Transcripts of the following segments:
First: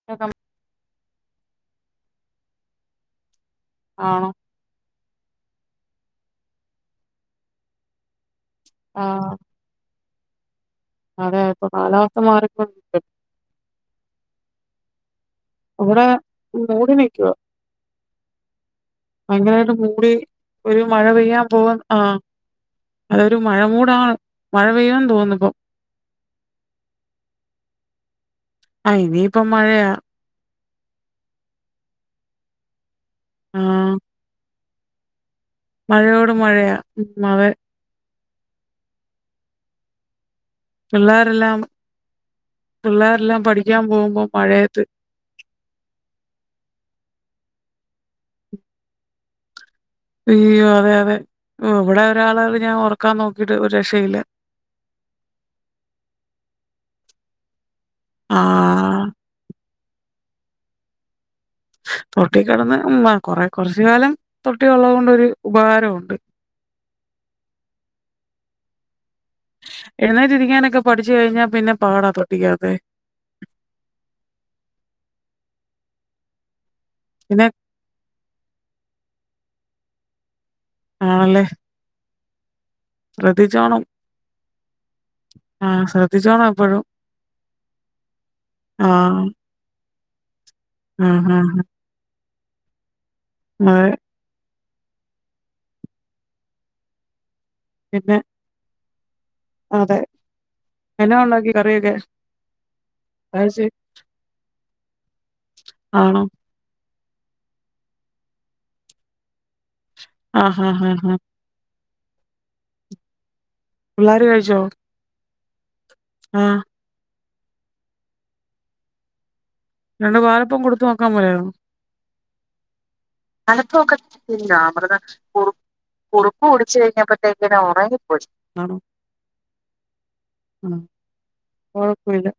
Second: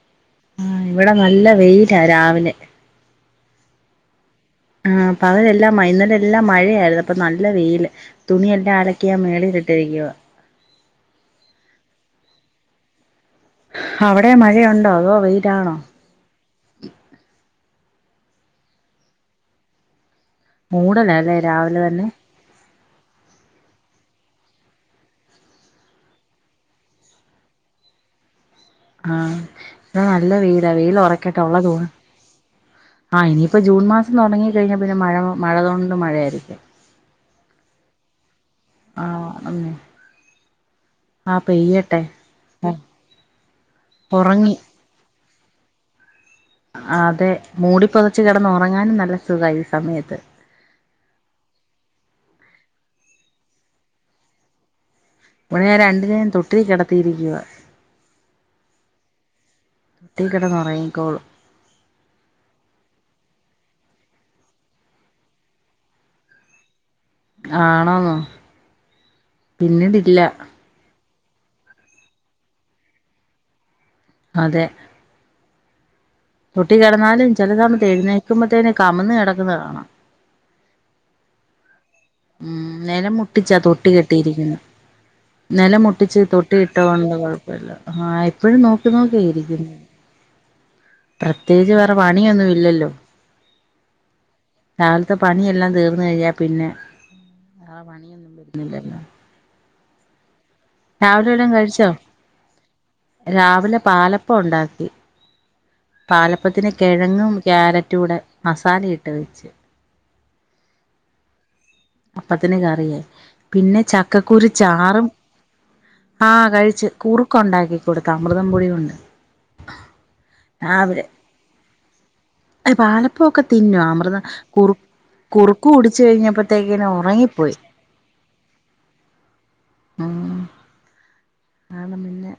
[inaudible] ആഹ്.. ഇവടെ നല്ല വെയിലാരാവിലെ ആണോ ആഹ്, പകലെല്ലാം വൈന്നേരെല്ലാം മഴയായിരുന്നു. ന്നപ്പൊ നല്ല വെയില് തുണിയെല്ലാം അലക്കി ഞാൻ മേളിൽ ഇട്ടിരിക്കുവാ അതെയിപ്പൊ കാലാവസ്ഥ മാറിക്കൊണ്ടിരിക്കല്ലേ അവടെ മഴയുണ്ടോ അതോ വെയിലാണോ വിടെ മൂടിനിക്കുവാ ഭയങ്കരായിട്ട് മൂടി ഒരു മഴ മൂടലല്ലേ രാവിലെ പെയ്യാൻപോവുന് തന്നെ ആഹ്‌.. അതൊരു മഴമൂടാ മഴ പെയ്യൂന്ന് തോന്നുന്നിപ്പോ ആഹ് ഇനിയിപ്പം മഴയാ ഇവിടെ നല്ല വെയിലാ, വെയിൽ ഒറക്കട്ടെ ഉള്ള തു ആഹ് ഇനിയിപ്പോ ജൂൺ ആഹ് മാസം തൊടങ്ങി കഴിഞ്ഞാ പിന്നെ മഴ മഴ കൊണ്ട് മഴയോട് മഴയായിരിക്കും മഴയാ ഉം അതെ ആഹ് അങ്ങനെ പിള്ളേരെല്ലാം പിള്ളേരെല്ലാം പഠിക്കാൻ പോവുമ്പോ ഉറങ്ങി മഴയത്ത് അതെ മൂടിപ്പൊതച്ചു കെടന്നൊറങ്ങാനും നല്ല സുഖാ ഈ സമയത്ത് ഇയ്യോ അതെ അതെ. ഇവിടെ ഒരാളെ ഞാൻ ഉറക്കാൻ നോക്കിട്ട് ഒരു രക്ഷയില്ല ഇവിടെ രണ്ടിനേയും തൊട്ടിലി കെടത്തിയിരിക്കുവ ആഹ് തൊട്ടി കിടന്ന്റങ്ങിക്കോളും തൊട്ടി കിടന്ന് ഉം കൊറെ കൊർച്ച് കാലം തൊട്ടി ഉള്ളത് കൊണ്ട് ഒരു ഉപകാരമുണ്ട് ആണോന്നോ പിന്നീടില്ല എഴുന്നേറ്റിരിക്കാനൊക്കെ പഠിച്ചു കഴിഞ്ഞാൽ പിന്നെ പാടാ തൊട്ടിക്കകത്ത് അതെ തൊട്ടി കെടന്നാലും പിന്നെ ചെല സമയത്തെഴുന്നേക്കുമ്പഴത്തേനും കമിഴ്ന്ന് കിടക്കുന്ന കാണാം ആണല്ലേ ഉം നെലം മുട്ടിച്ചാ ശ്രദ്ധിച്ചോണം. തൊട്ടി കെട്ടിയിരിക്കുന്നെ നില ആഹ് മുട്ടിച്ച് ശ്രദ്ധിച്ചോണം തൊട്ടി എപ്പഴും. ഇട്ടതോണ്ട് കുഴപ്പമില്ല ആഹ് എപ്പോഴും നോക്കി ആഹ്. നോക്കിയിരിക്കുന്നു ആഹ് ആഹ്. പ്രത്യേകിച്ച് വേറെ പണിയൊന്നും ഇല്ലല്ലോ മഴെ കാലത്തെ പണിയെല്ലാം തീർന്ന് കഴിഞ്ഞാ പിന്നെ വേളെ പിന്നെ പണിയൊന്നും വരുന്നില്ലല്ലോ അതെ എന്നാ രാവിലെ വല്ലോം ഉണ്ടാക്കി കഴിച്ചോ? കറിയൊക്കെ? കഴിച്ച് രാവിലെ പാലപ്പവുണ്ടാക്കി ആണോ? പാലപ് പ്പത്തിന് കെഴങ്ങും ക്യാരറ്റൂടെ മസാല ഇട്ട് വെച്ച് ആഹ് ഹാഹാഹാ അപ്പത്തിന് കറിയായി. പിന്നെ പിള്ളാര് ചക്കക്കുരു കഴിച്ചോ? ചാറും, ആഹ് കഴിച്ച് കുറുക്കുണ്ടാക്കി കൊടുത്തമൃതംപൊടി കൊണ്ട് രണ്ടു പാലപ്പം കൊടുത്ത് നോക്കാൻ പോലായോ [inaudible] അ പാലപ്പൊക്കെ തിന്നു അമൃത തിന്നാ കുറു അമൃതം കുറു കുറുക്ക കുടിച്ച് കഴിഞ്ഞപ്പോത്തേക്ക്‌ ഇനെ ഉറങ്ങിപ്പോയി കോച്ചുന്നാണോ ഉം ഉം ആണ് പിന്നെ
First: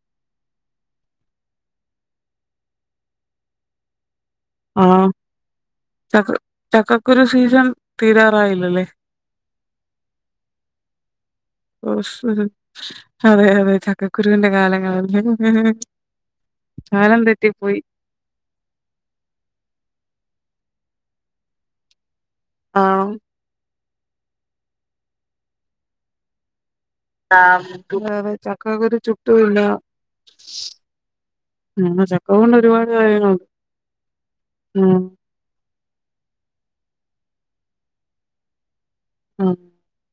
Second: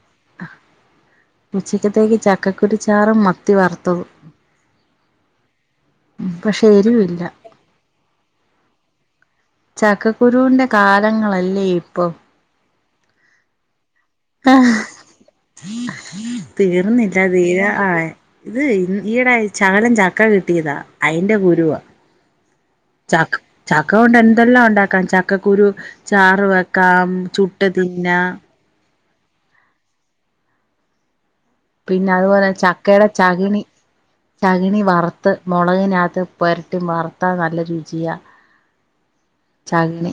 ഉച്ചക്കത്തേക്ക് ചക്കക്കുരു ചാറും മത്തി വറുത്തതും ആഹ് ചക്ക പക്ഷെ എരിവില്ല ചക്കക്കുരു സീസൺ തീരാറായില്ലലേ ചക്കക്കുരൂന്റെ കാലങ്ങളല്ലേ ഇപ്പൊം ഓഹ്. അതെ അതെ ചക്കക്കുരുവിന്റെ കാലങ്ങളല്ലേ തീർന്നില്ല കാലം തെറ്റി തീരാ പ്പോയി ആഹ് ഇത് ഇൻ ഈയിടെയായി ചകലം ചക്ക കിട്ടിയതാ അയിന്റെ കുരുവ ആണോ ചക് ചക്ക കൊണ്ട് എന്തെല്ലാം ഒണ്ടാക്കാം ചക്കക്കുരു ചാറ് വെക്കാം ചുട്ട് ആഹ് തിന്നാം [unintelligible] ചക്കക്കുരു ചുട്ട് തിന്നാം പിന്ന അതു പോലെ ചക്കേട ചകിണി ചകിണി ഉം വറ് ത്ത് മൊളകിനാത്ത് പൊരട്ടി വറുത്താ നല്ല രുചിയാ ഉം ചകിണി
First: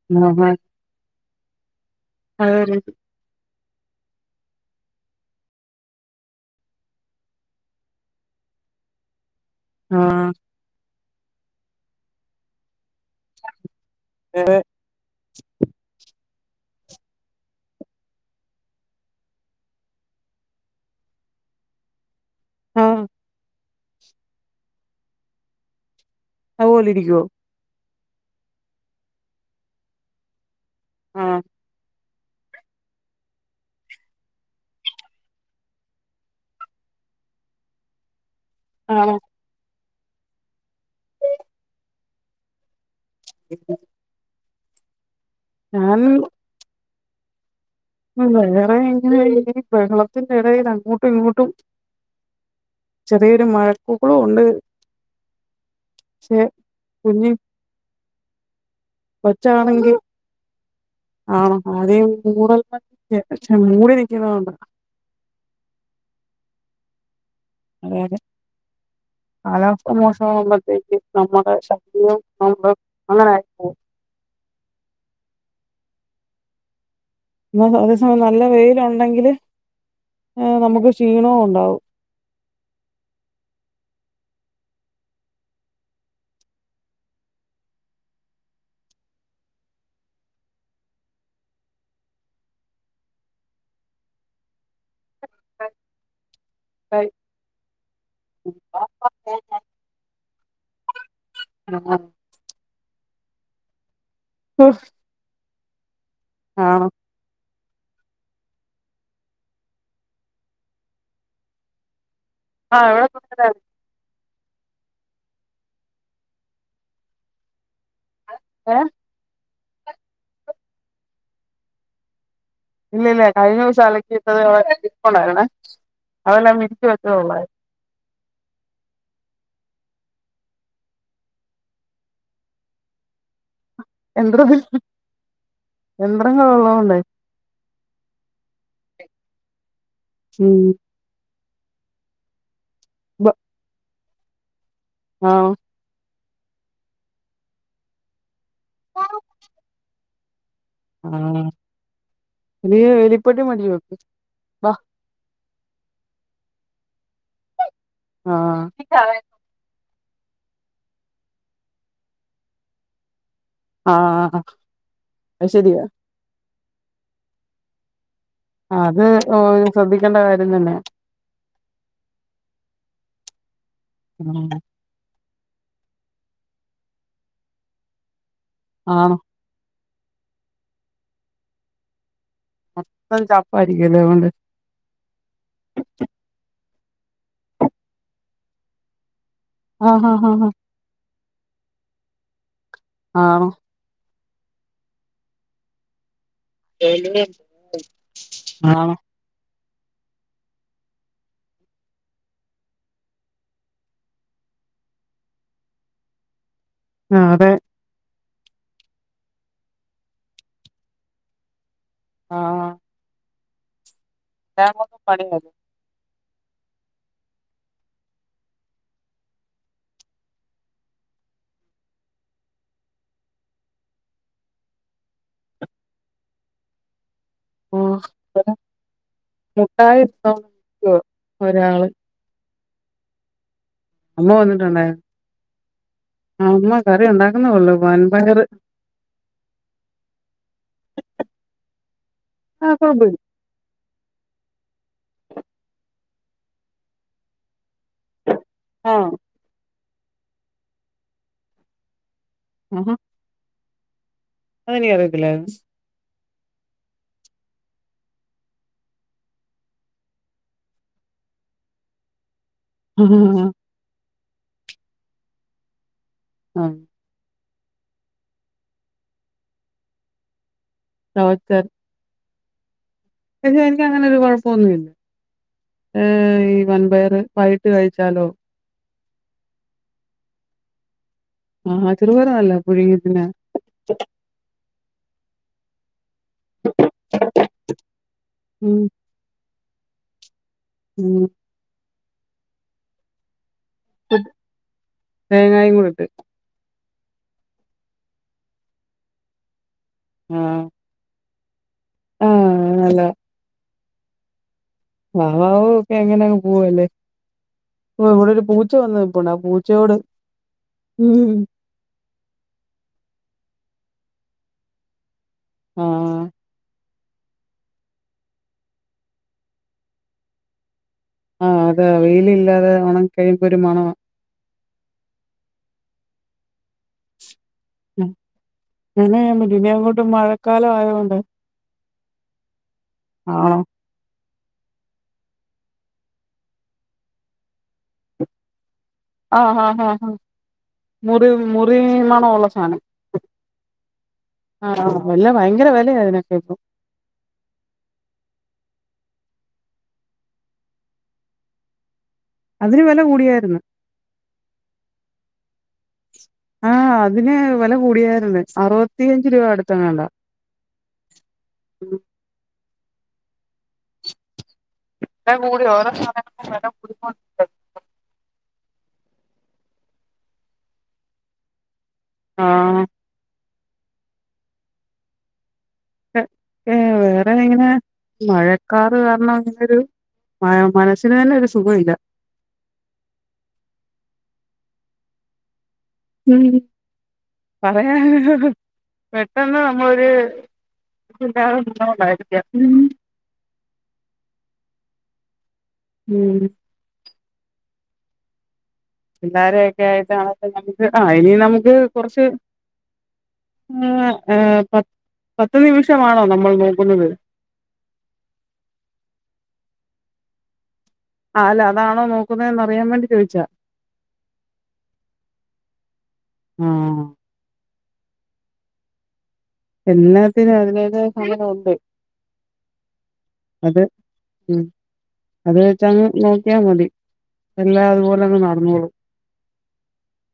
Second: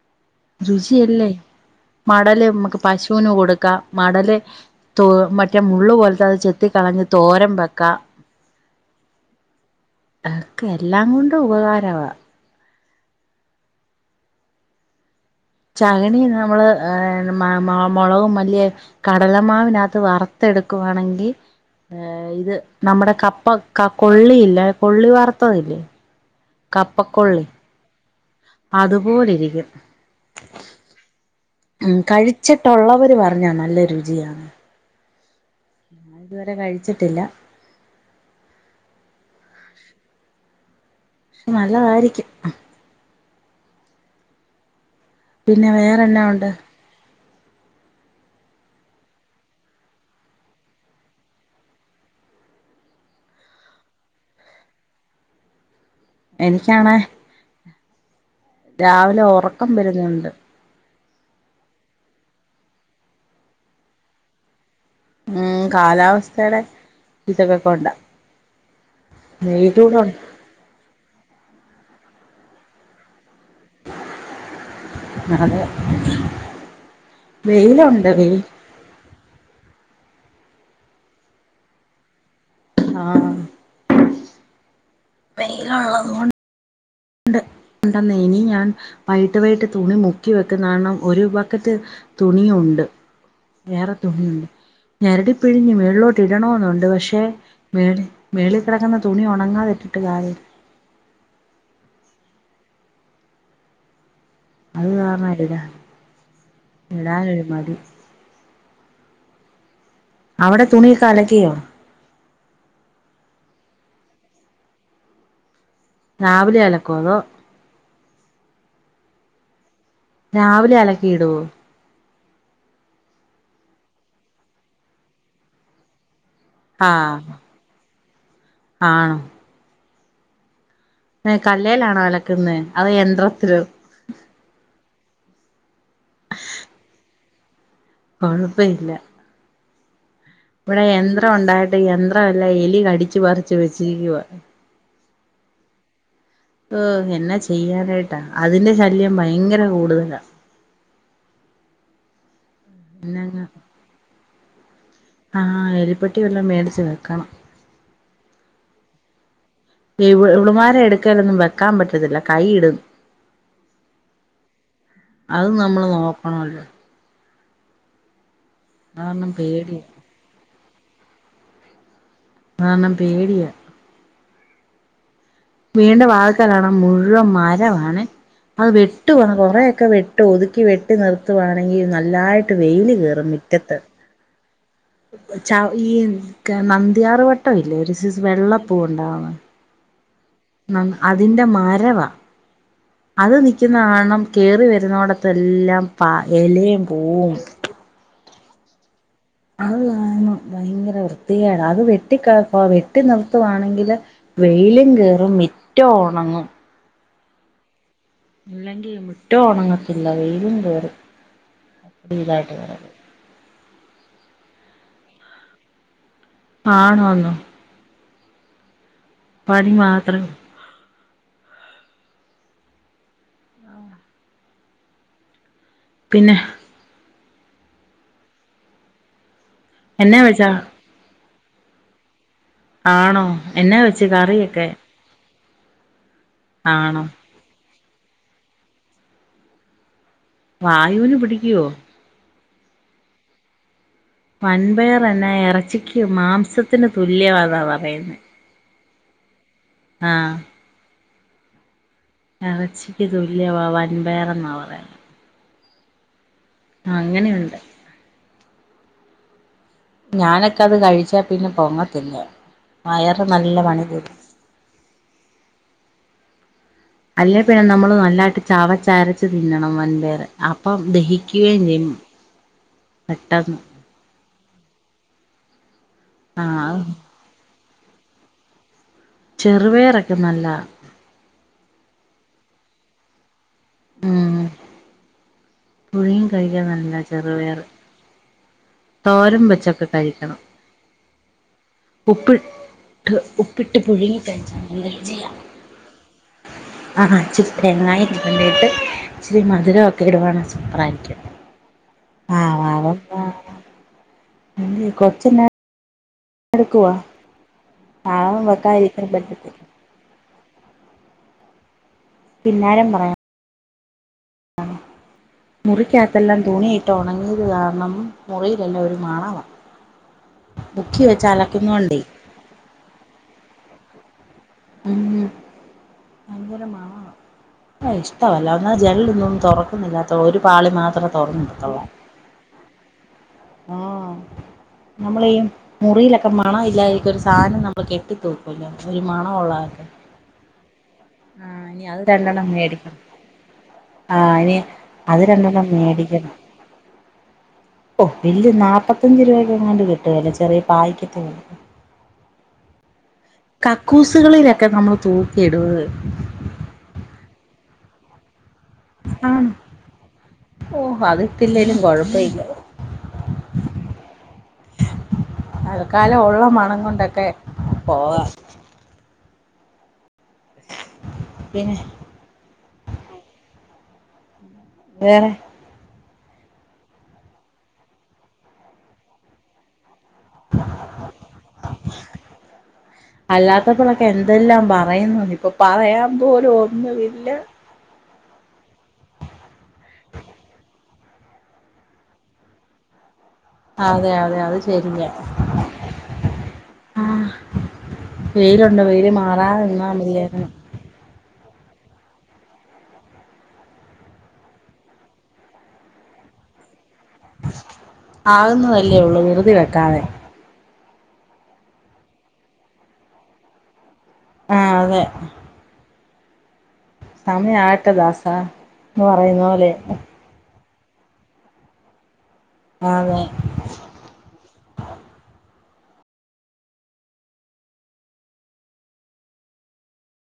[unintelligible] രുചിയല്ലേ മടല് അതെ നമ്മക്ക് രീതി പശുവിന് കൊടുക്കാം മടല് ത്തോ മറ്റേ മുള്ള് പോലത്തെ അത് ചെത്തി കളഞ്ഞ് തോരം വെക്കാ [inaudible] ആഹ് [unintelligible] എല്ലാം കൊണ്ടും ഉപകാരവാ [unintelligible] ചകിണി നമ്മള് ഏഹ് മ മ മൊളകും മല്ലിയെ കടല മാവിനാത്ത് വറുത്ത് എടുക്കുവാണെങ്കി ഏഹ് ഇത് ആഹ് നമ്മടെ കപ്പ ക കൊള്ളിയില്ലേ കൊള്ളി വറുത്തതില്ലേ അതുപോലെ ഇരിക്കുവോ കപ്പക്കൊള്ളി അതു പോലിരിക്കും ആഹ് ഉം കഴിച്ചിട്ടൊള്ളവര് പറഞ്ഞാ നല്ല രുചിയാണ് ഞാൻ ഇതുവരെ കഴിച്ചിട്ടില്ല ആണോ നല്ലതാരിക്കും [unintelligible] പിന്നെ ഞാൻ വേറെഞ്ഞാ ഒണ്ട് ഉം വേറെ ഇങ്ങനെ ഈ ബെഹളത്തിന്റെ എടയിൽ അങ്ങോട്ടും ഇങ്ങോട്ടും ചെറിയൊരു മഴക്കൊളും ഒണ്ട് ക്ഷേ എനിക്കാണേ കുഞ്ഞ് രാവിലെ ഉറക്കം കൊച്ചാണെങ്കി വരുന്നുണ്ട് ആണോ ആദ്യേ മൂടൽ [unintelligible] മൂടി നിക്കുന്നത് കൊണ്ടാ ഉം കാലാവസ്ഥേട ഇതക്ക അതെ അതെ കാലാവസ്ഥ വെയിലൂടെ മോശമാകുമ്പത്തേക്ക് നമ്മുടെ ശരീരം നമ്മള് അങ്ങനെ ആയി പോവും ന്നാല് [unintelligible] അതേ സമയം നല്ല വെയിലൊണ്ടെങ്കില് ഏഹ് നമ്മക്ക് ക്ഷീണവും ഒണ്ടാവും ആഹ് വെയിലൊള്ളത് കൊൺ ണ്ട് ഉണ്ടന്നേ ഇനി ഞാൻ വൈകിട്ട് വൈകിട്ട് തുണി മുക്കി വെക്കുന്ന കാരണം ഒരു ബക്കറ്റ് തുണി ഒണ്ട് വേറെ തുണി ഒണ്ട് ഞെരടി പിഴിഞ്ഞ് മേളിലോട്ട് ഇടണോന്നു ഒൻ ണ്ട് പക്ഷേ മേളി മേളിൽ കെടക്കുന്ന തുണി ഒണങ്ങാതെ ഇട്ടിട്ട് കാര്യ [unintelligible] അത് കാരണം ഇടൂല ആണോ ഇടാനൊരു മടി അവിടെ തുണീക്കെ അലക്കിയോ ആഹ് ഇവിടെ [unintelligible] രാവിലെ അലക്കോ അതൊ അത് ഏഹ് രാവിലെ അലക്കി ഇടോ ഇല്ല ഇല്ല കഴിഞ്ഞ ദിവസം അലക്കിയിട്ടത് അവ്ടെ ഇരിപ്പൊണ്ടായിരുന്നേ അതെല്ലാം വിരിച്ച് വെച്ചതേ ഒള്ളാർ ആ ഏ കല്ലലാണോ അലക്കുന്നത് അതോ യന്ത്രത്തിലും യന്ത്രം യന്ത്രം കള്ള കൊണ്ടയി കുഴപ്പ ഇല്ല ഉം ഇവിടെ യന്ത്രം ഉണ്ടായിട്ട് യന്ത്രം എല്ലാം എലി കടിച്ചു ബ പററിച്ച് വെച്ചിരിക്കവാ ആഹ് എന്നെ ചെയ്യാനായിട്ടാ അതിന്റെ ശല്യം ഭയങ്കര കൂടുതലാ ആഹ് ഇ വലിപ്പട്ടി പിന്നങ്ങ് മേട വോക്ക് ആഹ് എലിപ്പൊട്ടിെല്ലാം മേടിച്ച് വെക്കണം ആഹ് ഇളുമാരെ എടുക്കലൊന്നും വെക്കാൻ പറ്റത്തില്ല കൈ ഇടും ആഹ് അത് നമ്മള് നോക്കണല്ലേ അത് കാരണം പേടിയാ ശ്രദ്ധിക്കേണ്ട കാര്യം തന്നെയ നന്ന പേടിയ വീട്ടിന്റെ വാതിക്കലാണ് മുഴുവൻ മരമാണെ, അത് വെട്ട് ആണോ വ കൊറെക്കെ വെ ഒതുക്കി വെട്ടി നിർത്തുവാണെങ്കിൽ നല്ലായിട്ട് വെയിൽ കയറും മുറ്റത്ത്. ദേ കൊണ്ട്. ഈ നന്ദ്യയാർ വട്ടം ഇല്ലേ ഒരു സൈസ് വെള്ളപ്പൂവ് ഉണ്ടാവാണ്. ആഹ് അതിന്റെ മരവാ അത് ആണോ നിൽക്കുന്ന കാണണം. കേറി വരുന്നോടത്ത് എല്ലാം. പകല്. ആഹ്. അത് കാണുമ്പോ ഭയങ്കര വൃത്തി കേടാ അത് വെട്ടി നിർത്തുവാണെങ്കില്. വെയിലും കേറും മിറ്റം ഉണങ്ങും. ആ അതെ. ഇല്ലെങ്കിൽ മുറ്റോ ഉണങ്ങത്തില്ല. വെയിലും കേയറും അടി ഇതായിട്ട് വരത്. ഇതാവുമ്പോ പ്പം പണി കഴിയും ആണോന്നോ. പണി മാത്രം. പിന്നെ. എന്നാ വെച്ചാ [unintelligible] ആണോ എന്നാ പ അമ്മ വന്നിട്ടുണ്ടായിരുന്നു. അമ്മ ആണോ കറി ഉണ്ടാക്കുന്നെള്ളു വൻപയറ്. വായുവിന് പിടിക്കുവോ. ആ കുഴപ്പില്ല. വൻപയർ എന്നാ ഇറച്ചിക്ക് മാംസത്തിന് തുല്യമാ എന്ന് പറയുന്നെ. ആഹ്. ആഹ്. ഇറച്ചിക്ക് തുല്യവാ വൻ പയറെന്നാ. അങ്ങനെ പറയത്തില്ലെ. ആ അങ്ങനെയുണ്ട്. ഞാനൊക്കെ അത് കഴിച്ചാ പിന്നെ പൊങ്ങത്തില്ല. വയറ് നല്ല പണി തരും. ആഹ്. അല്ലേ പിന്നെ നമ്മള് നല്ലായിട്ട് ചാവച്ചരച്ച് തിന്നണം വൻപയറ്. അപ്പം ദഹിക്കുകയും ചവച്ചരി ചെയ്യും. പെട്ടെന്ന് പക്ഷെ എനിക്ക് അങ്ങനെ ഒരു കുഴപ്പൊന്നുമില്ല. ഏ ഈ ആഹ് വൻപയറ് വേ വിച്ച് കഴിച്ചാലോ. ചെറുപയറൊക്കെ നല്ലാ. ആഹ് ചെറുപയറ് നല്ലാ പുഴുങ്ങി തിന്നാൻ. ഉം പുഴുങ്ങി കഴിക്കാൻ നല്ലാ ചെറുപയറ്. ഉം തോരൻ വെച്ചൊക്കെ കയി ക്കണം. ഉം ഉപ്പി ട്ട് ഉപ്പിട്ട് പുഴുങ്ങി കയി ച്ചാൽ നല്ല രുചിയാ. തേങ്ങായും കൂടിട്ട് ആഹ് ഇച്ചിരി തേങ്ങായി ചെരണ്ടിയിട്ട് ഇച്ചിരി മധുര ഇടുവാണെ ആഹ് സൂപ്പറായിട്ടുണ്ട്. [unintelligible] ആഹ് നല്ലതാ. [unintelligible] വാവാ വു ക്കെ എങ്ങനെ പോവല്ല എടുക്കുവാ ഓ ഇവിടെ പാവം ഒരു പൂച്ച വന്ന് വെക്കാതിരിക്കാൻ നിപ്പുണ്ട് ആ പൂ പറ്റത്തില്ല ച്ചോട് ഉം. കിന്നാരം പറയാം. ആഹ് മുറിക്കകത്തെല്ലാം തുണിയിട്ട് ഉണങ്ങിയത് കാരണം മുറിയിലെല്ലാം ഒരു മണമാ. ഖ്യെച്ചാര [unintelligible] ആഹ് അതാ വെയിലില്ലാതെ ഒണങ്ങി കഴിയുമ്പൊ ഒരു മണവ അ അങ്കരമാ [unintelligible] ആ ഇഷ്ടമല്ല എന്നാൽ അങ്ങനെ ജല്ലൊന്നും ചെയ്യാൻ പറ്റും ഇനി അങ്ങോട്ട് തുറക്കുന്നില്ലാത്ത ഒരു മഴക്കാലം പാളി മാത്രമ ആയോണ്ട് തുറന്ന കൊടുത്തുള്ളൂ ആഹ ആ നമ്മളീ മുറിയിലൊക്കെ മണം ഇല്ലാതിരിക്കാൻ ഒരു സാനം നമ്മൾ കെട്ടി ഇചിരി മണ ആഹ് ആഹ് ഉള്ളതക്കെ ആഹ് ആഹ് മുറി ആഹ മുറി ഇനി അത് ര മണമുള്ള ണ്ടണം സാനം മേടിക്കണം ആ ഇനി ആഹ് ആഹ് അത് വെല രണ്ടെണ്ണം ഭയങ്കര വെലയാ മേടിക്കണം അതിനൊക്കെ ഇപ്പൊ ഓബില്ല് നാല്പ്പത്തഞ്ച് രൂപയ്ക്കെ എങ്ങാണ്ട് കിട്ടുവല്ലെ ചെറിയ പായ് [unintelligible] അതിന് വെല കൂടിയായിരുന്നു കക്കൂസുകളിലൊക്കെ നമ്മള് തൂക്കി ഇടു ആഹ് അതിന് വെല കൂടിയായിരുന്ന് അറുപത്തിയഞ്ച് രൂപ അടുത്തങ്ങാണ്ട ഓഹോ അത്ത്തില്ലേലും കൊഴപ്പ ഇല്ല വെല കൂടി ഓരോ അത്ക്കാലം ഉള്ള സാധനങ്ങൾക്കും വെല മണം കൂടിക്കൊണ്ട് കൊണ്ടൊക്കെ പോവാ പിന്നെ ആഹ വേറെ ഏ വേറെ ഇങ്ങനെ മഴക്കാറ് കാരണം അങ്ങനെരു മ മന നസ്സിന് തന്നെ ഒരു സുഖ ഇല്ല അല്ലാത്തപ്പോഴൊക്കെ എന്തെല്ലാം പറയുന്നു ഇപ്പൊ പറയാൻ പോലും ഒന്നുവില്ല പറയാന് ഒരു പെട്ടെന്ന് നമ്മൊരു ായിരിക്കയ ഉ [unintelligible] അതെ അതെ അത് ശരിയ ഉം ആ വെയിലുണ്ട് വെയില് മാറാതിരുന്ന മതിയെ ആഹ ഇനി നമുക്ക് കൊറച്ച് ആആ പ പത്ത് നിമിഷമാണോ നമ്മൾ നോക്കുന്നത് ആകുന്നതല്ലേ ഉള്ളൂ ദിറുതി വെക്കാതെ ആഹ അല്ല അതാണോ നോക്കുന്നതന്ന്റിയാൻ വേണ്ടി ചോയിച്ച ആഹ അതെ ആഹ സമയ ആയിട്ടല്ല ദാസ ന്ന് പറയുന്നെലെ എല്ലാത്തിനും അതിൻ്റെതായ സമയം ഉണ്ട് ആതെ അത് ഉം അത് വെച്ച ങ്ങ് നോക്കിയാ മതി എല്ലാം അതുപോലെ ങ്ങ് നടന്നോളും